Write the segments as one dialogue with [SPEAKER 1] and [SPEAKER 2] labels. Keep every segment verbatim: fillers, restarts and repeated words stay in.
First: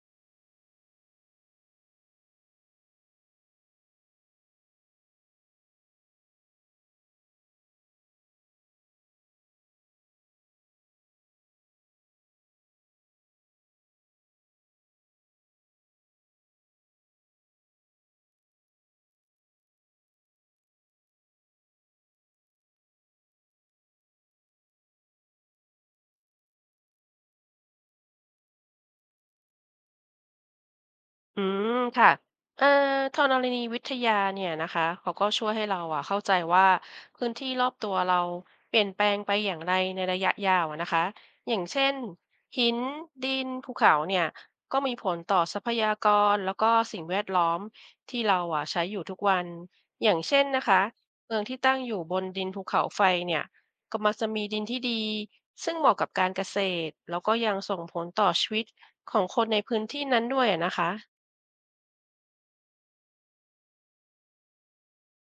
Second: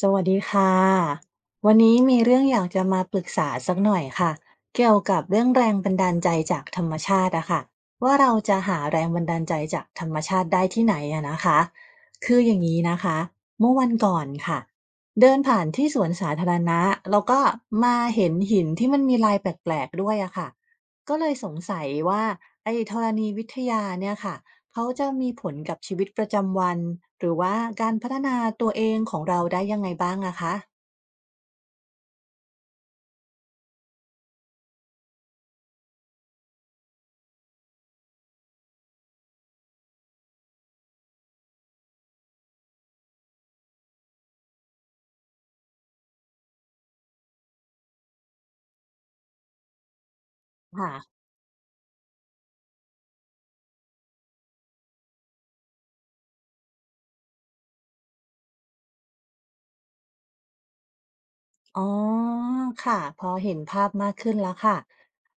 [SPEAKER 1] สวัสดีค่ะวันนี้มีเรื่องอยากจะมาปรึกษาสักหน่อยค่ะเกี่ยวกับเรื่องแรงบันดาลใจจากธรรมชาติอะค่ะว่าเราจะหาแรงบันดาลใจจากธรรมชาติได้ที่ไหนอะนะคะคืออย่างนี้นะคะเมื่อวันก่อนค่ะเดินผ่านที่สวนสาธารณะแล้วก็มาเห็นหินที่มันมีลายแปลกๆด้วยอะค่ะก็เลยสงสัยว่าไอ้ธรณีวิทยาเนี่ยค่ะ เขาจะมีผลกับชีวิตประจำวันหรือว่าการพัฒนาตัวเองของเราได้ยังไงบ้างอะคะ
[SPEAKER 2] อืมค่ะเอ่อธรณีวิทยาเนี่ยนะคะเขาก็ช่วยให้เราอะเข้าใจว่าพื้นที่รอบตัวเราเปลี่ยนแปลงไปอย่างไรในระยะยาวอะนะคะอย่างเช่นหินดินภูเขาเนี่ยก็มีผลต่อทรัพยากรแล้วก็สิ่งแวดล้อมที่เราอะใช้อยู่ทุกวันอย่างเช่นนะคะ
[SPEAKER 1] ค่ะ
[SPEAKER 2] เมืองที่ตั้งอยู่บนดินภูเขาไฟเนี่ยก็มักจะมีดินที่ดีซึ่งเหมาะกับการเกษตรแล้วก็ยังส่งผลต่อชีวิตของคนในพื้นที่นั้นด้วยอะนะคะ
[SPEAKER 1] อ๋อค่ะพอเห็นภาพมากขึ้นแล้วค่ะ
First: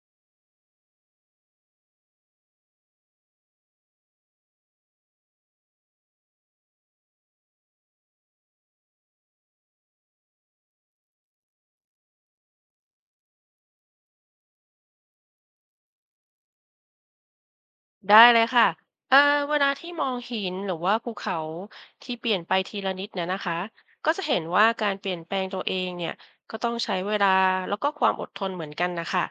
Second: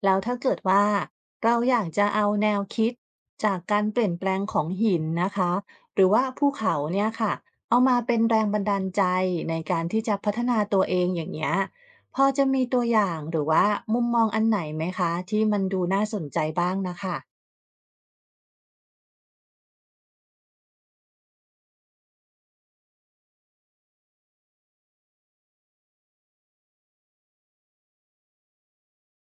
[SPEAKER 1] แล้วถ้าเกิดว่าเราอยากจะเอาแนวคิดจากการเปลี่ยนแปลงของหินนะคะหรือว่าภูเขาเนี่ยค่ะเอามาเป็นแรงบันดาลใจในการที่จะพัฒนาตัวเองอย่างเงี้ยพอจะมีตัวอย่างหรือว่ามุมมองอันไหนไหมคะที่มันดูน่าสนใจบ้างนะค่ะ
[SPEAKER 2] ได้เลยค่ะเอ่อเวลาที่มองหินหรือว่าภูเขาที่เปลี่ยนไปทีละนิดเนี่ยนะคะก็จะเห็นว่าการเปลี่ยนแปลงตัวเองเนี่ยก็ต้องใช้เวลาแล้วก็ความอดทนเหมือนกันนะคะ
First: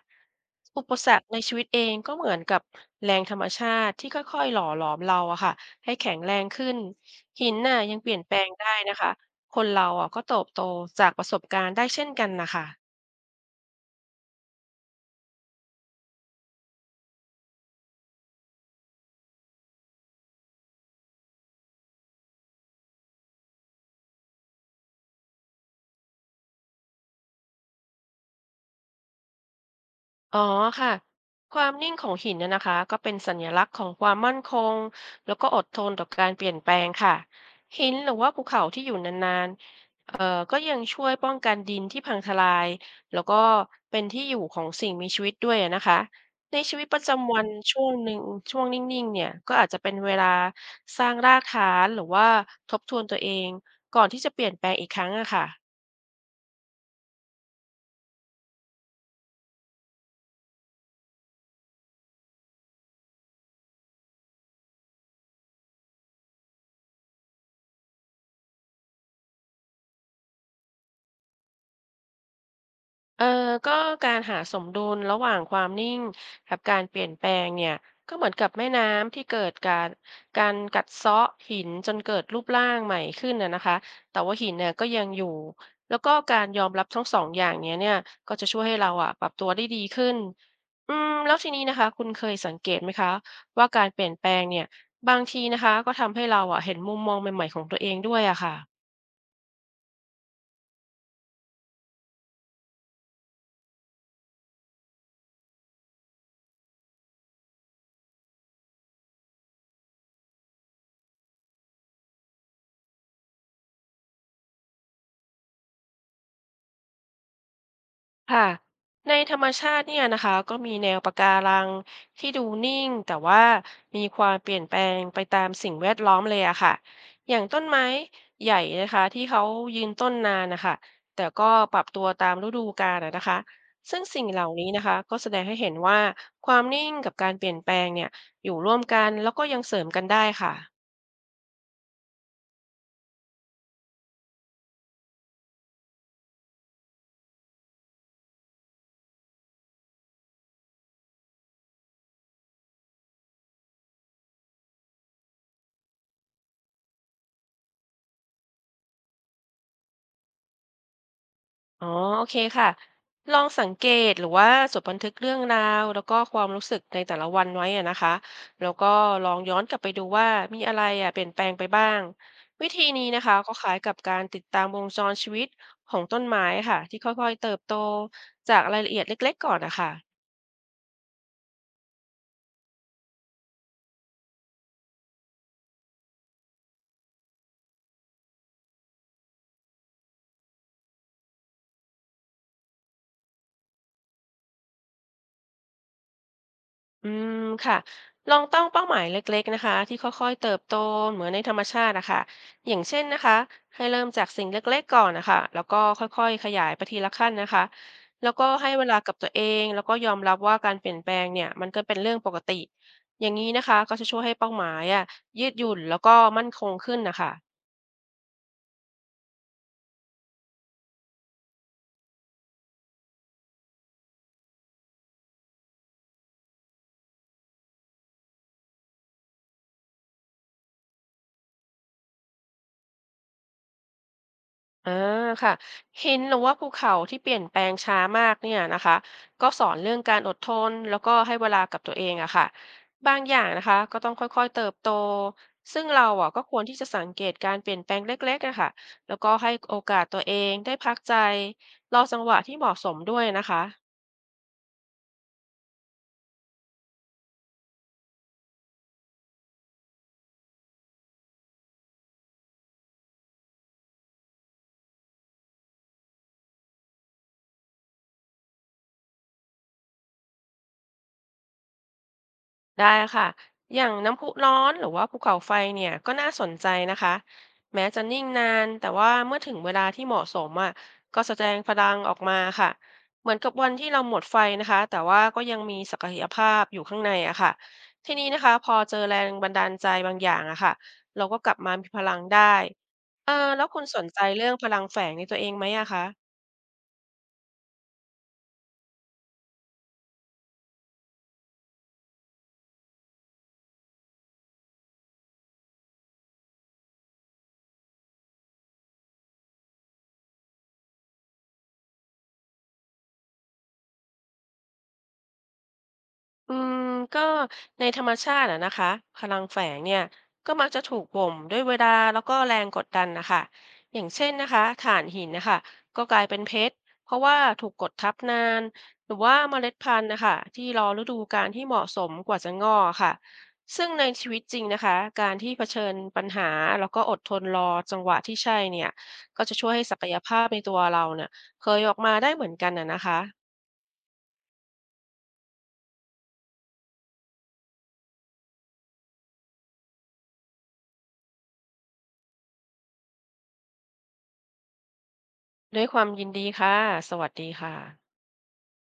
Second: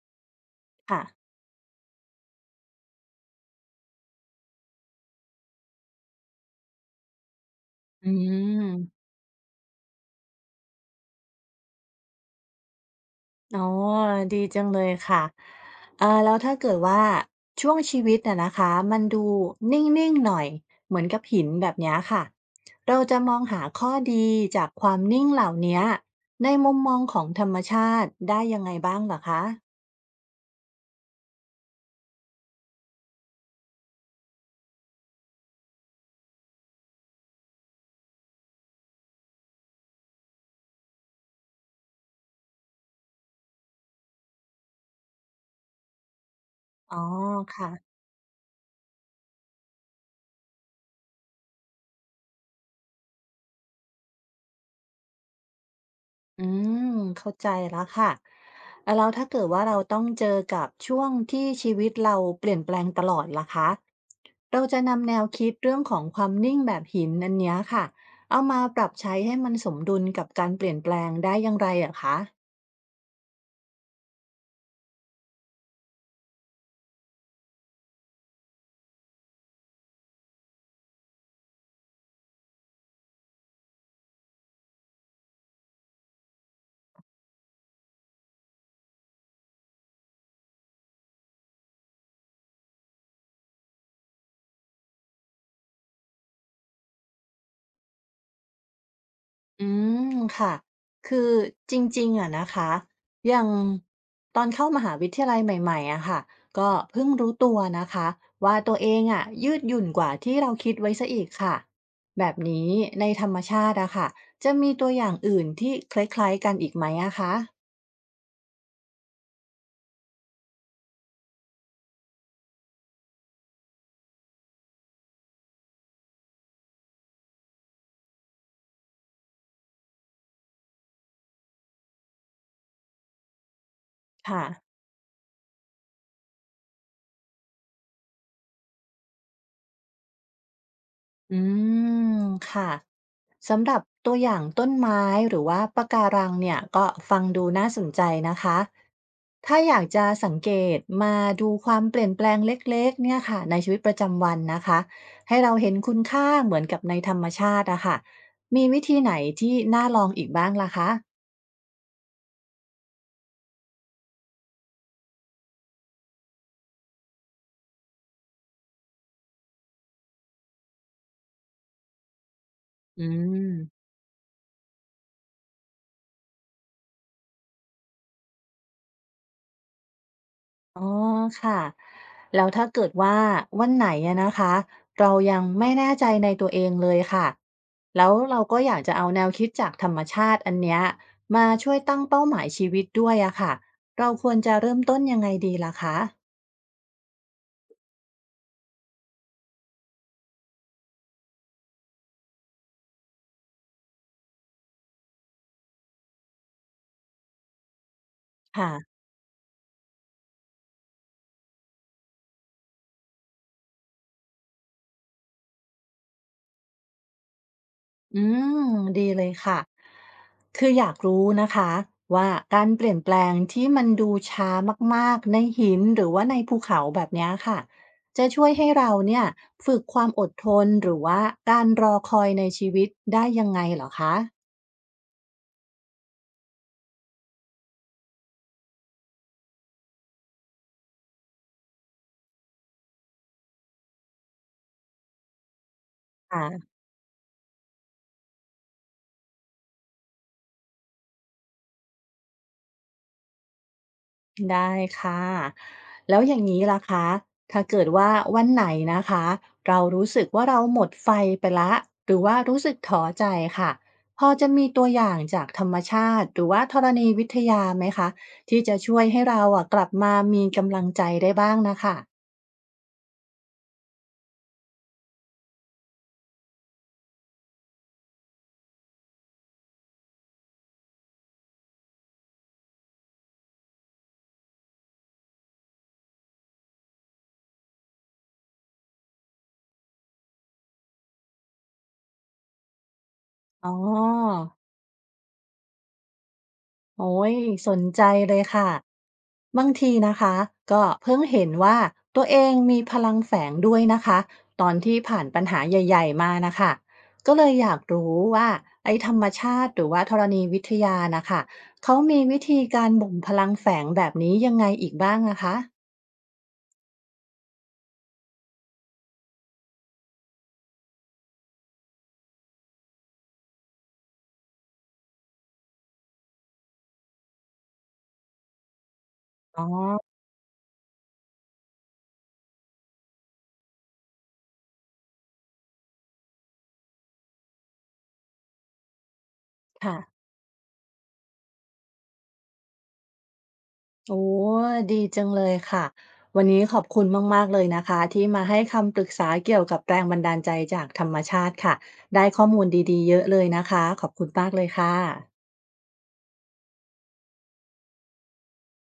[SPEAKER 2] อุป
[SPEAKER 1] ค่ะ
[SPEAKER 2] สรรคในชีวิตเองก็เหมือนกับแรงธรรมชาติที่ค่อยๆหล่อหลอมเราอะค่ะให้แข็งแรงขึ้นหินน่ะยังเป
[SPEAKER 1] อื
[SPEAKER 2] ลี่ยนแปลงได้นะ
[SPEAKER 1] ม
[SPEAKER 2] คะคนเราอะก็เติบโตจากประสบการณ์ได้เช่นกันนะคะ
[SPEAKER 1] อ๋อดีจังเลยค่ะเอ่อแล้วถ้าเกิดว่าช่วงชีวิตน่ะนะคะ มันดูนิ่งๆหน่อยเหมือนกับหินแบบเนี้ยค่ะเราจะมองหาข้อดีจากความนิ่งเหล่าเนี้ยในมุมมองของธรรมชาติได้ยังไงบ้างเหรอคะ
[SPEAKER 2] อ๋อค่ะความนิ่งของหินเนี่ยนะคะก็เป็นสัญลักษณ์ของความมั่นคงแล้วก็อดทนต่อการเปลี่ยนแปลงค่ะหินหรือว่าภูเขาที่อยู่นานๆเอ่อก็ยังช่วยป้องกันดินที่พังทลายแล้วก็เป็นที่อยู่ของสิ่งมีชีวิตด้วยอะนะคะในชีวิต
[SPEAKER 1] อ๋
[SPEAKER 2] ป
[SPEAKER 1] อ
[SPEAKER 2] ระจำวัน
[SPEAKER 1] ค่ะ
[SPEAKER 2] ช่วงหนึ่งช่วงนิ่งๆเนี่ยก็อาจจะเป็นเวลาสร้างรากฐานหรือว่าทบทวนตัวเองก่อนที่จะเปลี่ยนแปลงอีกครั้งอะค่ะ
[SPEAKER 1] อืมเข้าใจแล้วค่ะ แล้วถ้าเกิดว่าเราต้องเจอกับช่วงที่ชีวิตเราเปลี่ยนแปลงตลอดล่ะคะ เราจะนำแนวคิดเรื่องของความนิ่งแบบหินนั้นเนี้ยค่ะเอามาปรับใช้ให้มันสมดุลกับการเปลี่ยนแปลงได้อย่างไรอะคะ
[SPEAKER 2] เออก็การหาสมดุลระหว่างความนิ่งกับการเปลี่ยนแปลงเนี่ยก็เหมือนกับแม่น้ำที่เกิดการการกัดเซาะหินจนเกิดรูปร่างใหม่ขึ้นนะนะคะแต่ว่าหินเนี่ยก็ยังอยู่ แล้วก็การยอมรับทั้งสองอย่างเนี้ยเนี่ยก็จะช่วยให้เราอ่ะปรับตัวได้ดีขึ้นอืมแล้วทีนี้นะคะคุณเคยสังเกตไหมคะว่าการเปลี่ยนแปลงเนี่ยบางทีนะคะก็ทำให้เราอ่ะเห็นมุมมองใหม่ๆของตัวเองด้วยอะค่ะ
[SPEAKER 1] อืมค่ะ คือจริงๆอะนะคะอย่างตอนเข้ามหาวิทยาลัยใหม่ๆอะค่ะ ก็เพิ่งรู้ตัวนะคะว่าตัวเองอะยืดหยุ่นกว่าที่เราคิดไว้ซะอีกค่ะแบบนี้ในธรรมชาติอะค่ะจะมีตัวอย่างอื่นที่คล้ายๆกันอีกไหมอะคะ
[SPEAKER 2] ค่ะในธรรมชาติเนี่ยนะคะก็มีแนวปะการังที่ดูนิ่งแต่ว่ามีความเปลี่ยนแปลงไปตามสิ่งแวดล้อมเลยอะค่ะอย่างต้นไม้ใหญ่นะคะที่เขายืนต้นนานนะคะแต่ก็ปรับตัวตามฤดูกาลอะนะคะซึ่งสิ่งเห
[SPEAKER 1] ค่ะ
[SPEAKER 2] ล่านี้นะคะก็แสดงให้เห็นว่าความนิ่งกับการเปลี่ยนแปลงเนี่ยอยู่ร่วมกันแล้วก็ยังเสริมกันได้ค่ะ
[SPEAKER 1] อืมค่ะ สำหรับตัวอย่างต้นไม้หรือว่าปะการังเนี่ยก็ฟังดูน่าสนใจนะคะ ถ้าอยากจะสังเกตมาดูความเปลี่ยนแปลงเล็กๆเนี่ยค่ะในชีวิตประจำวันนะคะให้เราเห็นคุณค่าเหมือนกับในธรรมชาติอะค่ะมีวิธีไหนที่น่าลองอีกบ้างล่ะคะ
[SPEAKER 2] อ๋อโอเคค่ะ ลองสังเกตหรือว่าจดบันทึกเรื่องราวแล้วก็ความรู้สึกในแต่ละวันไว้อะนะคะ แล้วก็ลองย้อนกลับไปดูว่ามีอะไรอะเปลี่ยนแปลงไปบ้าง วิธีนี้
[SPEAKER 1] อื
[SPEAKER 2] นะคะก็
[SPEAKER 1] ม
[SPEAKER 2] คล้ายกับการติดตามวงจรชีวิตของต้นไม้ค่ะที่ค่อยๆเติบโตจากรายละเอียดเล็กๆก่อนนะคะ
[SPEAKER 1] อ๋อค่ะแล้วถ้าเกิดว่าวันไหนอะนะคะเรายังไม่แน่ใจในตัวเองเลยค่ะแล้วเราก็อยากจะเอาแนวคิดจากธรรมชาติอันเนี้ยมาช่วยตั้งเป้าหมายชีวิตด้วยอะค่ะเราควรจะเริ่มต้นยังไงดีล่ะคะ
[SPEAKER 2] อืมค่ะลองตั้งเป้าหมายเล็กๆนะคะที่ค่อยๆเติบโตเหมือนในธรรมชาตินะคะอย่างเช่นนะคะให้เริ่มจากสิ่งเล็กๆก่อนนะคะแล้วก็ค่อยๆขยายไปทีละขั้นนะคะแล้วก็ให้เวลา
[SPEAKER 1] ค่ะ
[SPEAKER 2] กับตัวเองแล้วก็ยอมรับว่าการเปลี่ยนแปลงเนี่ยมันก็เป็นเรื่องปกติอย่างนี้นะคะก็จะช่วยให้เป้าหมายอ่ะยืดหยุ่นแล้วก็มั่นคงขึ้นนะคะ
[SPEAKER 1] อืมดีเลยค่ะ คืออยากรู้นะคะว่าการเปลี่ยนแปลงที่มันดูช้ามากๆในหินหรือว่าในภูเขาแบบเนี้ยค่ะจะช่วยให้เราเนี่ยฝึกความอดทนหรือว่าการรอคอยในชีวิตได้ยังไงเหรอคะ
[SPEAKER 2] อ่าค่ะหินหรือว่าภูเขาที่เปลี่ยนแปลงช้ามากเนี่ยนะคะก็สอนเรื่องการอดทนแล้วก็ให้เวลากับตัวเองอะค่ะบางอย่างนะคะก็ต้องค่อยๆเติบโตซึ่งเราอะก็ควร
[SPEAKER 1] ค่ะ
[SPEAKER 2] ที่จะสังเกตการเปลี่ยนแปลงเล็กๆอะค่ะแล้วก็ให้โอกาสตัวเองได้พักใจรอจังหวะที่เหมาะสมด้วยนะคะ
[SPEAKER 1] ได้ค่ะแล้วอย่างนี้ล่ะคะถ้าเกิดว่าวันไหนนะคะเรารู้สึกว่าเราหมดไฟไปละหรือว่ารู้สึกท้อใจค่ะพอจะมีตัวอย่างจากธรรมชาติหรือว่าธรณีวิทยาไหมคะที่จะช่วยให้เราอะกลับมามีกำลังใจได้บ้างนะคะ
[SPEAKER 2] ได้ค่ะอย่างน้ำพุร้อนหรือว่าภูเขาไฟเนี่ยก็น่าสนใจนะคะแม้จะนิ่งนานแต่ว่าเมื่อถึงเวลาที่เหมาะสมอ่ะก็แสดงพลังออกมาค่ะเหมือนกับวันที่เราหมดไฟนะคะแต่ว่าก็ยังมีศักยภาพอยู่ข้างในอะค่ะทีนี้นะคะพอเจอแรงบันดาลใจบางอย่างอะค่ะเราก็กลับมามีพลังได้เออแล้ว
[SPEAKER 1] อ๋อ
[SPEAKER 2] คุณสนใจเรื่องพลังแฝงในตัวเองไหมอะคะ
[SPEAKER 1] โอ้ยสนใจเลยค่ะบางทีนะคะก็เพิ่งเห็นว่าตัวเองมีพลังแฝงด้วยนะคะตอนที่ผ่านปัญหาใหญ่ๆมานะคะก็เลยอยากรู้ว่าไอ้ธรรมชาติหรือว่าธรณีวิทยานะคะเขามีวิธีการบ่มพลังแฝงแบบนี้ยังไงอีกบ้างนะคะ
[SPEAKER 2] อืมก็ในธรรมชาติอะนะคะพลังแฝงเนี่ยก็มักจะถูกบ่มด้วยเวลาแล้วก็แรงกดดันนะคะอย่างเช่นนะคะถ่านหินนะคะก็กลายเป็นเพชรเพราะว่าถูกกดทับนานหรือว่าเม
[SPEAKER 1] อ๋อ
[SPEAKER 2] ล็ดพันธุ์นะคะที่รอฤดูกาลที่เหมาะสมกว่าจะงอกค่ะซึ่งในชีวิตจริงนะคะการที่เผชิญปัญหาแล้วก็อดทนรอจังหวะที่ใช่เนี่ยก็จะช่วยให้ศักย
[SPEAKER 1] ค่ะ
[SPEAKER 2] ภาพในตัวเราเนี่ยเคยออกมาได้เหมือนกันอะนะคะ
[SPEAKER 1] โอ้ดีจังเลยค่ะวันนี้ขอบคุณมากๆเลยนะคะที่มาให้คำปรึกษาเกี่ยวกับแรงบันดาลใจจากธรรมชาติค่ะได้ข้อมูลดีๆเยอะเลยนะคะขอบคุณมากเลยค่ะ
[SPEAKER 2] ด้วยความยินดีค่ะสวัสดีค่ะ